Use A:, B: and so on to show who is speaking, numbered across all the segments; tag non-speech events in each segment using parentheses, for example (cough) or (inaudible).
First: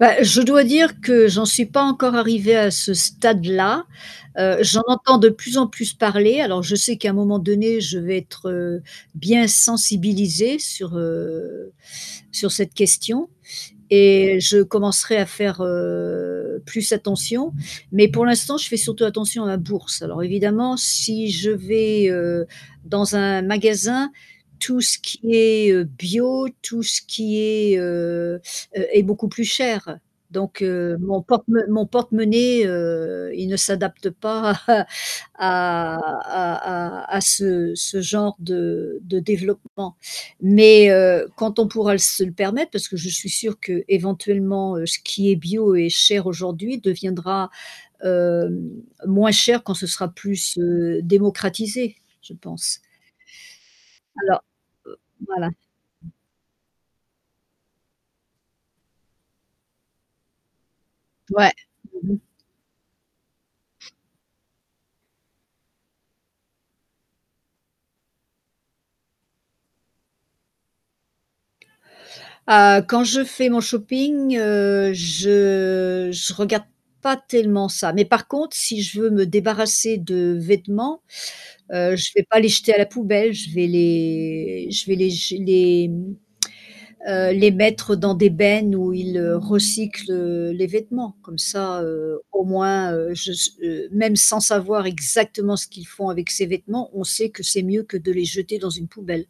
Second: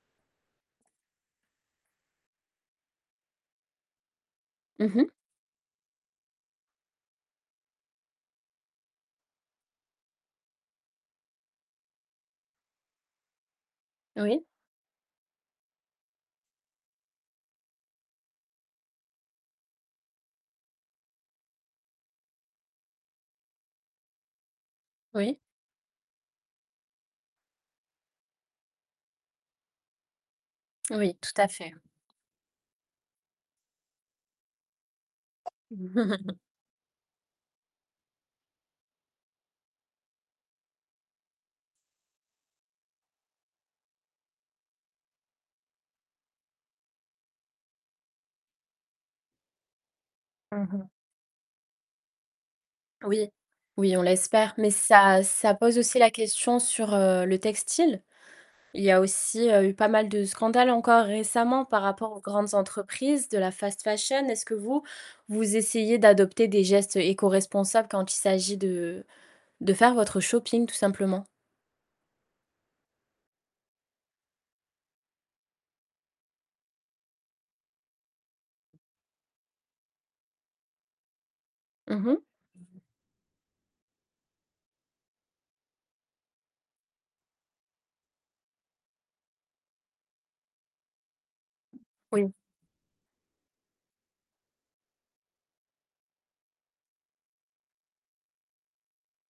A: Bah, je dois dire que j'en suis pas encore arrivée à ce stade-là. Heu, j'en
B: Mmh mh.
A: entends de plus en plus parler. Alors, je sais qu'à un moment donné, je vais être, heu, bien sensibilisée sur, heu, sur cette question et
B: Oui.
A: je commencerai à faire, heu, plus attention. Mais pour l'instant, je fais surtout attention à ma bourse. Alors évidemment, si je vais, heu, dans un magasin, tout ce qui
B: Oui.
A: est, heu, bio, tout ce qui est, heu, heu est beaucoup plus cher. Donc heu,
B: Oui,
A: mon
B: tout
A: porte
B: à
A: mo
B: fait.
A: mon porte-monnaie, heu, il ne s'adapte pas à à
B: (chuckles)
A: à à à ce ce genre de de développement. Mais heu, quand on pourra l se le permettre, parce que je suis sûre qu'éventuellement, heu, ce qui est bio et cher aujourd'hui deviendra, hem, moins cher quand ce sera plus,
B: Mmh mh.
A: heu, démocratisé, je pense.
B: Oui, oui, on
A: Alors,
B: l'espère, mais
A: heu
B: ça
A: voilà.
B: ça pose aussi la question sur, heu, le textile. Il y a aussi, heu, eu pas mal de scandales encore
A: Ouais.
B: récemment par rapport
A: Mmh mh.
B: aux grandes entreprises de la fast fashion. Est-ce que vous, vous essayez d'adopter des gestes éco-responsables quand il s'agit de de faire votre shopping, tout simplement?
A: Ah, quand je fais mon shopping, heu, je je regarde pas tellement ça, mais par contre, si je veux me débarrasser de vêtements, heu,
B: Mmh
A: je
B: mh.
A: vais pas les jeter à la poubelle, je vais les je vais les jé les, mmh, heu, les mettre dans des bennes où ils recyclent, heu, les vêtements. Comme ça, heu,
B: Oui.
A: au moins, heu, je s heu, même sans savoir exactement ce qu'ils font avec ces vêtements, on sait que c'est mieux que de les jeter dans une poubelle.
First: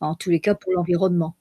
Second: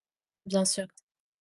A: Enfin en tous les cas
B: Bien
A: pour
B: sûr.
A: l'environnement.